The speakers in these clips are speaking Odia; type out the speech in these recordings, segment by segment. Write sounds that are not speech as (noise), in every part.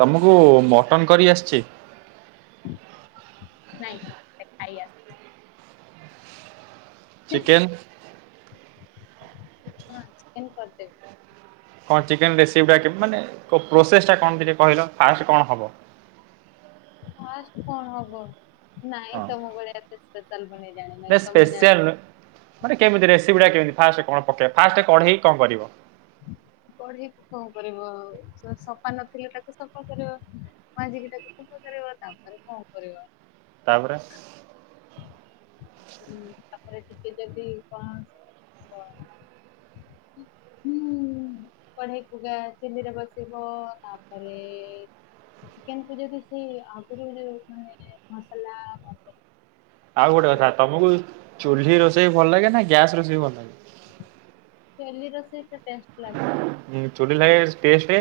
ତମକୁ ମଟନ କରି ଆସିଛି ନାଇଁ ଦେଖାଇ ଆସ ଚିକେନ ହଁ ଚିକେନ କରିଦେବି କଣ ଚିକେନ ରେସିପି ଟା ମାନେ ପ୍ରୋସେସ ଟା କଣ ଟିକେ କହିଲ ଫାଷ୍ଟ କଣ ହବ (inaudible) କଣ ହବ ନାଇଁ ତମ ଭଳିଆ ଏତେ ସ୍ପେସିଆଲ ସ୍ପେଶଆଲ ମାନେ କେମିତି ରେସିପି ଟା କେମିତି ଫାଷ୍ଟ କଣ ପକେଇ ଫାଷ୍ଟ କଢେଇ କଣ କରିବ କଢେଇକୁ କଣ କରିବ ଆଉ ସଫା ନଥିଲେ ତାକୁ ସଫା କରିବ ମାଜି କି ତାକୁ ସଫା କରିବ ତା ପରେ କଣ କରିବ ତାପରେ ତାପରେ ଟିକେ ଯଦି କଣ ସେ ହବ ହୁଁ କଢେଇ (unintelligible) ଚୁଲିରେ ବସିବ ତାପରେ ଚିକେନ କୁ ଯଦି ସେ ଆଗରୁ ଯୋଉ ମାନେ ମସଲା ଆଉ ଗୋଟେ କଥା ତମକୁ ଚୁ୍ଲି ରୋଷେଇ ଭଲ ଲାଗେ ନା ଗ୍ୟାସ୍ ରୋଷେଇ ଭଲ ଲାଗେ ଚୁଲି ରୋଷେଇ ଟେଷ୍ଟ ଲାଗେ ଁ ଚୁଲି ଲାଗେ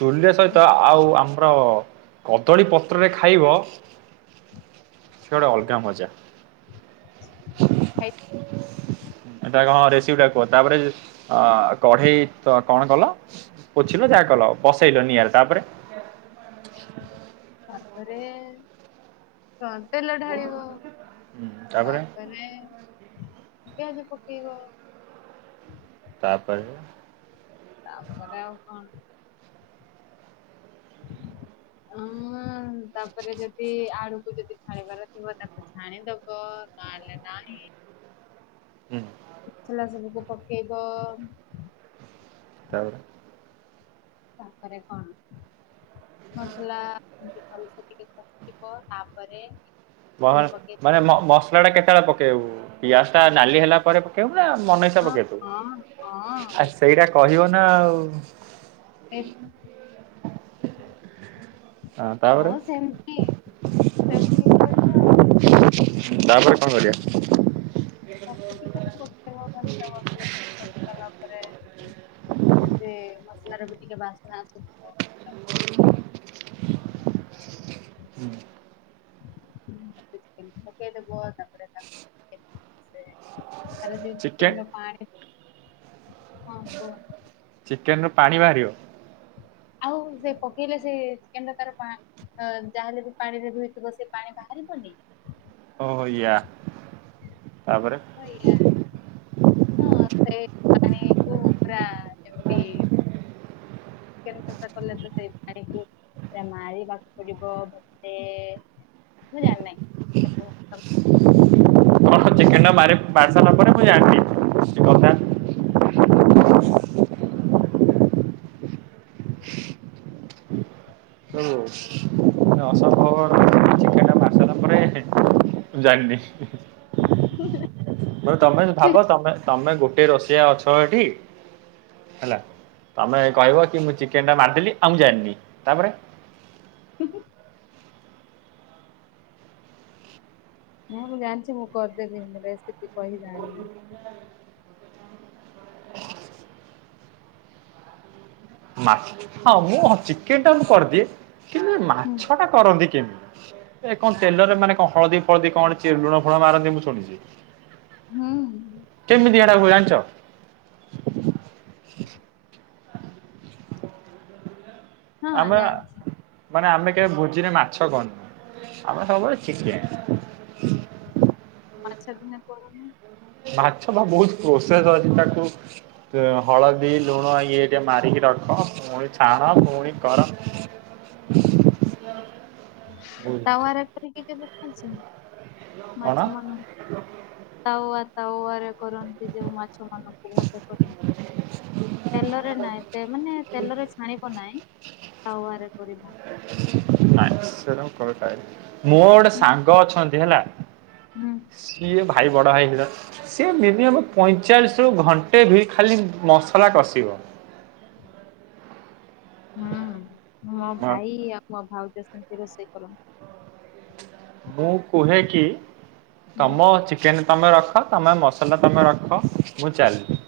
ଚୁଲି ସହିତ ଖାଇ ଆଉ ଆମର କଦଳୀ ପତ୍ରରେ ଖାଇବ ସେଟା ଅଲଗା ମଜା ଆାଇ ଟ ହଁ ରେସିଟା କୁହ ତାପରେ ଅ କଢେଇ କଣ କଲ ପୋଛିିଲ ଯାହା କଲ ବସେଇଲନି ଆ ତାପରେ ତାପରେ ତଣ ତେଲ ଢାଳିବ ହୁଁ ତାପରେ ତାପ ପିଜ ପକେଇବ ତାପରେ ତାପରେ ଆଉ କଣ ହଁ ତାପରେ ଯଦି ଆଡୁ ୁ ଯଦି ଛାଣିବାର ଥିବ ତାକୁ ଛାଣିଦବ ନହେଲେ ନାହିଁ ହୁଁ ଖଲା ସବୁକୁ ପକେଇବ ତାପରେ ତାପରେ କଣ ମସଲାମତି ଭଲ ସେ ଟିକେ ଆିବ ତାପରେ ମ ଚିକେନ ପକେଇବ ମାନେ ମସଲା ଟା କେତେବେଳେ ପକେଇବୁ ପିଆଜ ଟା ନାଲି ହେଲା ପରେ ପକେଇବୁ ନା ମନଇସା ହଁ ପକେଇ ତୁ ହଁ ଆ ହଁ ସେଇଟା କହିବ ନା ଆଉ ଏକ ହଁ ସେମତି ସେମତି କହିବ ଆଉ ତାପରେ କଣ କରିବାଆ ସିଗଲା ପରେ ସେେ ମସଲ ର ବି ଟିକେ ବାସ୍ତନା ଆସିବ ହୁଁ ମୁ କେ ବ ତା ତ ଚିକେନ ପାଣି ହଁ କ କେନୁ ପାଣି ବାହାରିବ ଆଉ ସେ ପକେଇଲେ ସେନ ତାର ଯାହାେଲେ ବି ପାଣିରେ ଧୁୋଇଥିବ ସେ ପାଣି ବାହାରିବନି ହଆ ହଁ ସେ ଆକୁ ଉପରା ଏମତି ଚିକେନ ଖ କରଲା ତ ସେ ପାଣି ଖ ଆ ମାାର ପା ପଡିିବ ବ ମୁ ନାେ ଚିକେନ ଟା ବାହାରି ସାରିଲା ପରେ ମୁଁ ଜାଣି ସେ କଥା (unintelligible) ସବୁ ଅସ ଖବର ଚିକୋ ଆସାରିଲା ପରେ ଜାଣିନି ତମେ ଭାବ ତମେ ତୁମେ ଗୋଟେ ରୋଷଆ ଅଛ ଏଠି ହେଲା ତମେ କହିବ କି ମୁଁ ଚିକେନ ଟା ମାରିଦେି ଆଉ ଜାଣିନି ତାପରେ କେ ନାଇଁ ମୁଁ ଜାଣିଛି ମୁଁ କରିଦେବି ମୁଁ ରେସିପି କହି ଜାଣିିନି ମାଛ ହଁ ମୁଁ ହଁ ଚିକେନ ଟା କରିଦିଏ କିନ୍ତୁ ଏ ମାଛ ଟା କରନ୍ତି କେମିତି ଏ କଣ ତେଲରେ ମାନେ କଣ ହଳଦୀ ଫଳଦୀ କଣଛି ଲୁଣ ଫୁଣ ମାରନ୍ତି ମୁଁ ଶୁଣିଛି ହୁଁ ଗଳଚ ହଁ ଆମେ ଜାଣିଛି ମାନେ ଆମେ କେବେ ଭୋଜିରେେ ମାଛ କନୁ ଆମେ ସବୁବେଳେ ିକେ ମାଛ ବିନା କରନି ମାଛ ତ ବହୁତ ପ୍ରୋସେସ ଅଛି ତାକୁ ହଳଦୀ ଲୁଣ ଇଏ ମାରିକି ରଖ ପୁଣି ଛାଣ ପୁଣି କର। ତାୱ ଏପରେ କି କେବେ ଖାଇଛ? କଣ ମାଛ ମାନେ ତାୱଆ ତାୱ ରେ କରନ୍ତି ଯୋଉ ମାଛ। ମାନଙ୍କୁ ଭଜା କର। ତେଲରେ ନାଇଁ ମାନେ ତେଲରେ ଛାଣିବ ନାହିଁ। ତାୱଆରେ କରିବ। ନାଇ ସେଟା ମୁଁ କ ଖାଇନି ଗୋଟେ ସାଙ୍ଗ ଅଛନ୍ତି ହେଲା ହୁଁ ସିଏ ଭାଇ ବଡ ଭାଇ ସେ ମିନିମ ପଇଁଚାଳିଶ ରୁ ଘଣ୍ଟେ ଖାଲି ମସଲା କଷିବ। ହୁଁ ମୋ ଭାଇ ଆଉ ମୋ ଭାଉଜ ସେମିତି ରୋଷେଇ କରନ୍ତି। ମୁଁ କୁହେ କି ହୁଁ ତମ ଚିକେନ ତମେ ରଖ ତମେ ମସଲା ତମେ ରଖ ମୁଁ ଚାଲି।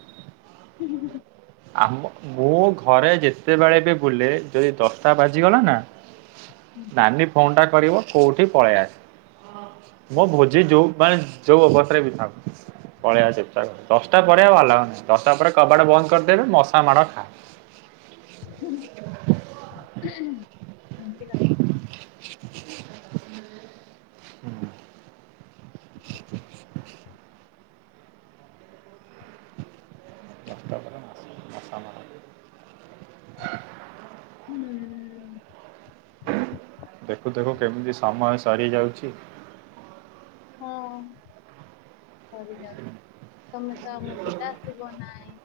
ହୁଁ ହୁଁଁ। ଆ ମୁଁ ଘରେ ଯେତେବେଳେ ବି ବୁଲେ ଯଦି ଦଶଟା ବାଜିଗଲା ନା। ନାନୀ ଫୋନ ଟା କରିବ କୋଉଠି ପଳେଇ ଆସ। ମୋ ଭୋଜି ଯୋଉ ମାନେ ଯୋଉ ଅବସ୍ଥାରେ ବିଥା ପଳେଇବା ଚୁପୁଚାପ ଦଶଟା ପରେ ଆଉ ଆଲାଉ ନାହିଁ ଦଶଟା ପରେ କବାଟ ବନ୍ତ କରିଦେବେ। ମଶା ମାଡ଼ ଖା ହୁ ଏମିତିକା। ହୁଁ। ଜତ ମା ମାସା (unintelligible) ହୁଁ। ଦେଖୁ ଦେଖୁ କେମିତି ସମୟ ସରି ଯାଉଛି। ହଁ ସରି ଯାଉଛି ତମେ ତ ଆମ ସହିତ ଆସିବ ନାହିଁ।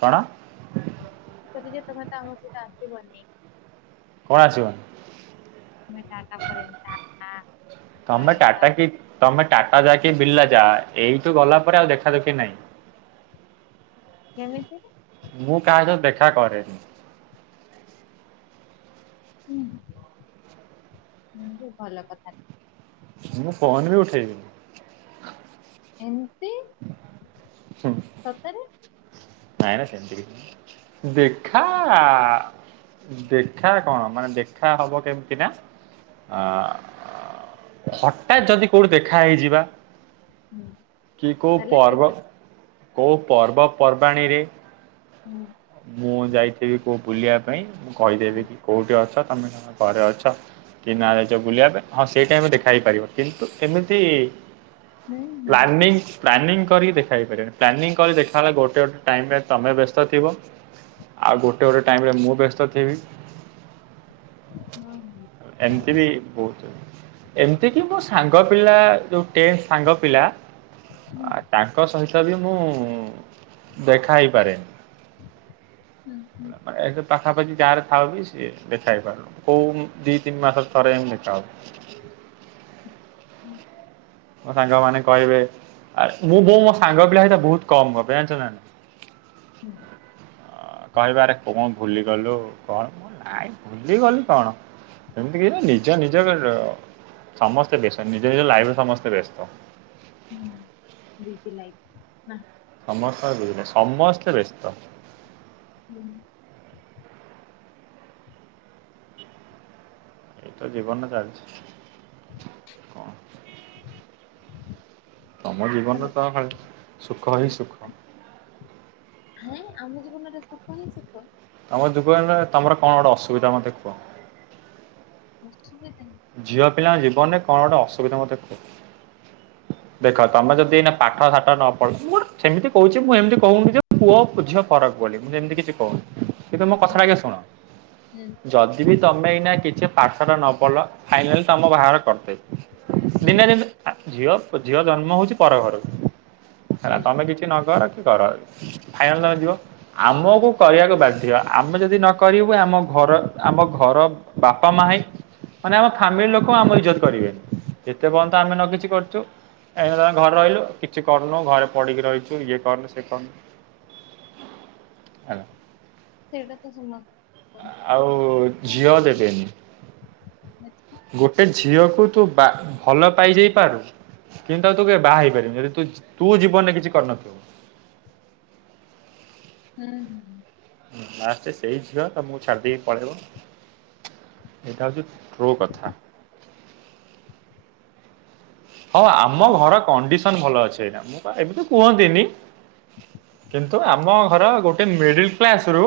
କଣ କଦି ଯେ ତମେ ତ ଆମ ସହିତ ଆସିବନି କଣ ଆସିବ। ତମେ ଟାଟା ପଳେଇବ ଟାଟା ତମେ ବାଏ ବାଏ ଟାଟା କି ତମେ ଟାଟା ଯାକ ବିର୍ଲା ଟାଏଇଠୁ ଗଲା ପରେ ଆଉ ଦେଖାଦଖି ନାହିଁ। କେମିତି ମୁଁ କାହାକୁ ଦେଖା କରେ। ହୁଁ ଭଲ କଥା। ମୁଁ ଫୋନ ବି ଉଠେଇବିନି ଏମତି ସତରେ ଆଇ ନା ସେମିତି ଦେଖା- ଦେଖା କଣ ମାନେ ଦେଖା ହବ କେମିତି ନା ଆ ହଠାତ୍ ଯଦି କୋଉଠି ଦେଖା ହେଇଯିବା। ହୁଁ, କି କୋଉ ତାହେଲେ ଠିକ ପର୍ବ ଅଛି। କୋଉ ପର୍ବପର୍ବାଣୀରେ ହୁଁ। ମୁଁ ଯାଇଥିବି କୋଉ ବୁଲିବା ପାଇଁ ମୁଁ କହିଦେବି ହୁଁ କି କୋଉଠି ଅଛ। ନମେ ତମ ଘରେ ଅଛ। କି ନା ଯାଇଛ ବୁଲିବା ପାଇଁ ହଁ ସେଇଟାମି ଦେଖା ହେଇ ପାରିବ କିନ୍ତୁ ଏମିତି ହୁଁ ହୁଁ ପ୍ଲାନିଂ ପ୍ଲାନିଂ କରିକି ଦେଖାଇ ପାରିବ ପ୍ଲାନିଂ କରି ଦେଖା ହେଲା ଗୋଟେ ଗୋଟେ ଟାଇମ୍ ତମେ ବ୍ୟସ୍ତ ଥିବ। ଆଉ ଗୋଟେ ଗୋଟେ ଟାଇମ ରେ ମୁଁ ବ୍ୟସ୍ତ ଥିବି। ହଁ ହଁ ଏମିତି ବି ଜାଣିଛି। ବହୁତ ଏମିତି କିି ମୋ ସାଙ୍ଗ ପିଲା ଯୋଉ ଟେନ୍ ସାଙ୍ଗ ପିଲା ହୁଁ ତାଙ୍କ ସହିତ କଦ୍ଭି ମୁଁ ଦେଖା ହେଇପାରେନି। ହୁଁ ହୁଁ। ମାନେ ଏ ଯୋଉ ପାଖାପାଖି ଗାଁରେ ଥାଉ ବି ସିଏ ଦେଖା ହେଇପାରୁନ, କୋଉ ଦି ତିନି ମାସ ଥରେ ଏମିତି ଦେଖାହଉ। ହୁଁ। ମୋ ସାଙ୍ଗ ମାନ କହିବେ ଆ ମୁଁ ବୋଉ ମୋ ସାଙ୍ଗ ପିଲା ସତ ବହୁତ କମ ଗପେ ଜାଣିଛ ନା? ହୁଁ। କହିବରେ କୁଣ ଭୁଲିଗଲୁ କଣ ମୁଁ ନାଇଁ ଭୁଲିଗଲୁ କଣ? ଏମତି କି ନିଜ ନିଜ ସମସ୍ତେ ବ୍ୟସ୍ତ ନିଜ ନିଜ ଲାଇଫରେ ସମସ୍ତେ ବ୍ୟସ୍ତ ହଁ ଦ ଲାଇକ ନା ସମସ୍ତେ ବ୍ୟସ୍ତ। ହୁଁ। ଏଇତ ଜୀବନ ଚାଲିଛି କଣ? (inaudible) ତମ ଜୀବନରେ ତମେ ତ ଚା ଖାଲି ସୁଖ ହୁଁ, ହିଁ ସୁଖ। ହଁ ଆମ ଜୀବନରେ ସୁଖ ହିଁ ସୁଖ! ତମର ଯୁବନରେ ତମର କଣ ଗୋଟେ ଅସୁବିଧା ମତେ କୁହ? ଅସୁବିଧା! ଝିଅ ପିଲାଙ୍କ ଜୀବନରେ କଣ ଗୋଟେ ଅସୁବିଧା ମତେ କୁହ! ଦେଖ ତମେ ଯଦି ଏଇ ପାଠ ସାଠ ନ ପଢ଼ ମୋର ସେମିତି କହୁଛି, ମୁଁ ଏମିତି କହୁନି ଯେ ପୁଅ ଝି ଫରକ ବୋଲି ମୁ ସେମିତି କିଛି କହୁନି। କିନ୍ତୁ ମୋ ହୁଁ କଥାଟା କି ଶୁଣ ହୁଁ ଯଦି ବି ତମେ ଏଇନା କିଛି ପାର୍ଶ ଟା ନ ପଢ଼ିଲ ଫାଇନଲ ତମ ବାହାଘର କରିଦେବେ ହୁଁ ଦିନ ଦ ଝିଅ ଝିଅ ଜନ୍ମ ହଉଛି, ପର ଘରକୁ ହେଲା ହୁଁ ତମେ କିଛି ନ କର କର ଫାଇନାଲ ତମେ ଯିବ ହୁଁ, ଆମକୁ କରିବାକୁ ବାଧ୍ୟ ଆମେ ଯଦି ନକରିବୁ ଆମ ଘର ଆମ ଘର ବାପା ମା ହଁ ମାନେ ଆମ ଫ୍ୟାମିଲି ଲୋକ ଆମ ଇଜ୍ଜତ କରିବେନି ଏତେ ପର୍ଯ୍ୟନ୍ତ ଆମେ ନ କିଛି କରୁଛୁ ଏଇ ଘରେ ରହିଲୁ କିଛି କରନୁ ଘରେ ପଡ଼ିକି ରହିଛୁ ଇଏ କରନୁ ସିଏ କରନୁ ହାଲୋ! ସେଇଟା ତ ସମସ୍ତ ହୁଁ ଆଉ ଝିଅ ହୁଁ ଦେବେନି ଗୋଟେ ଝିଅ କୁ ତୁ ବା ଭଲ ପାଇ ଯାଇ ପାରୁ କିନ୍ତୁ ଆଉ ତୁ କେ ବାହା ହେଇପାରିବୁ, ଯଦିୁ ତୁ ଜୀବନରେ କିଛି କରିନଥିବୁ। ହୁଁ ହୁଁ। ଲାଷ୍ଟରେ ସେଇ ଝିଅ ତମକୁ ଛାଡ଼ି ଦେଇକି ପଳେଇବ ଏଇଟ ହଉଛି ରୋ କଥା। ହଁ ଆମ ହୁଁ ଘର କଣ୍ଡିସନ ଭଲ ଅଛି, ଏଇନା ମୁଁ ଏବେ ତ କୁହନ୍ତିନି କିନ୍ତୁ ଆମ ଘର ଗୋଟେ ମିଡିଲ କ୍ଲାସ ରୁ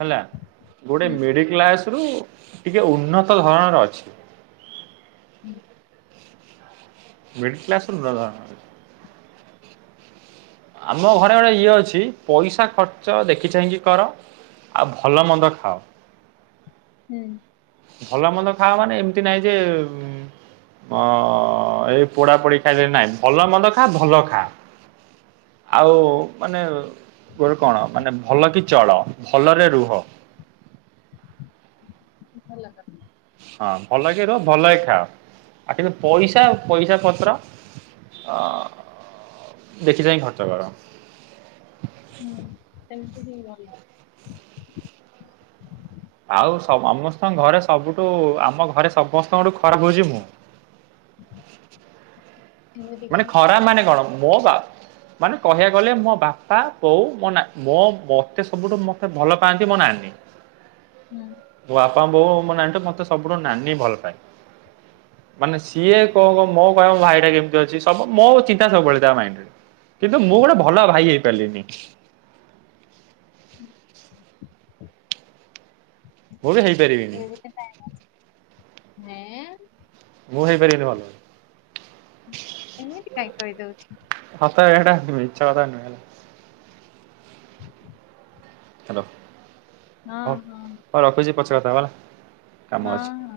ହେଲା। ଗୋଟେ ମିଡ କ୍ଲାସ ରୁ ଟିକେ ଉନ୍ନତ ଧରଣର ଅଛି। ହୁଁ। ମିଡିଲ୍ କ୍ଲାସ ରୁ ଉର୍ନ୍ନତ ଧରଣର ଆମ ଘରେ ଗୋଟେ ଇଏ ଅଛି, ପଇସା ଖର୍ଚ୍ଚ ଦେଖି ଚାହିଁକି କର ଆଉ ଭଲ ମନ୍ଦ ଖାଅ। ହୁଁ। ଭଲ ମନ୍ଦ ଖାଅ ମାନେ ଏମିତି ନାହିଁ ଯେ ଉଁ ଅ ଏଇ ପୋଡ଼ା ପୋଡ଼ି ଖାଇଲେ, ନାଇଁ ଭଲ ମନ୍ଦ ଖା ଭଲ ଖା ଆଉ ମାନେ ମୋର କଣ ମାନେ ଭଲ କି ଚଳ, ଭଲରେ ରୁହ ହ (inaudible) ଭଲ ଲାଗା (unintelligible) ଆ ଟିକେ ପଇସା ପଇସା ପତ୍ର ଅ ଦେଖି ଚାଇ ଖର୍ଚ୍ଚ କର ହୁଁ ସେ ଆଉ ସମସ୍ତଙ୍କ ଘରେ ସବୁଠୁ ଆମ ଘରେ ସମସ୍ତଙ୍କଠୁ ଖରାପ ହଉଛି ମୁଁ ହ (inaudible) ମାନେ ଖରା ମାନେ କଣ ମୋ ବା ମାନେ କହିବାକୁ ଗଲେ ମୋ ବାପା କୋଉ ମୋ ମୋ ମତେ ସବୁଠୁ ମତେ ଭଲ ପାଆନ୍ତି ମୋ ନାନୀ ହୁଁ ବା ବୋଉ ମୋ ନାନୀ ଟ ମତେ ସବୁଠୁ ନାନୀ ଭଲ ପାଏ। ମାନେ ସିଏ କଣ କ ମୋ କହିବ ଭାଇଟା କେି (unintelligible) ବୁ ମୋ ଚିନ୍ତା ସବୁବେଳେ ତା ମାଇଣ୍ଡ ରେ କିନ୍ତୁ ମୁଁ ଗୋଟେ ଭଲ ଭାଇ ହେଇପାରିଲିନି। ହ (inaudible) ମୁଁ ବି ହେଇପାରିବିନି। ହଁ ମୁଁ ହେଇପାର ନମାଲ (unintelligible) ଏମିତି କାଇଁ କହିଦଉଛୁ? ହାତ ବେଟାମ ଚାଦନଲା (unintelligible) ହ୍ୟାଲୋ ହଁ ହଁ ପଛ କଥା ବାଲା (unintelligible) ହଁ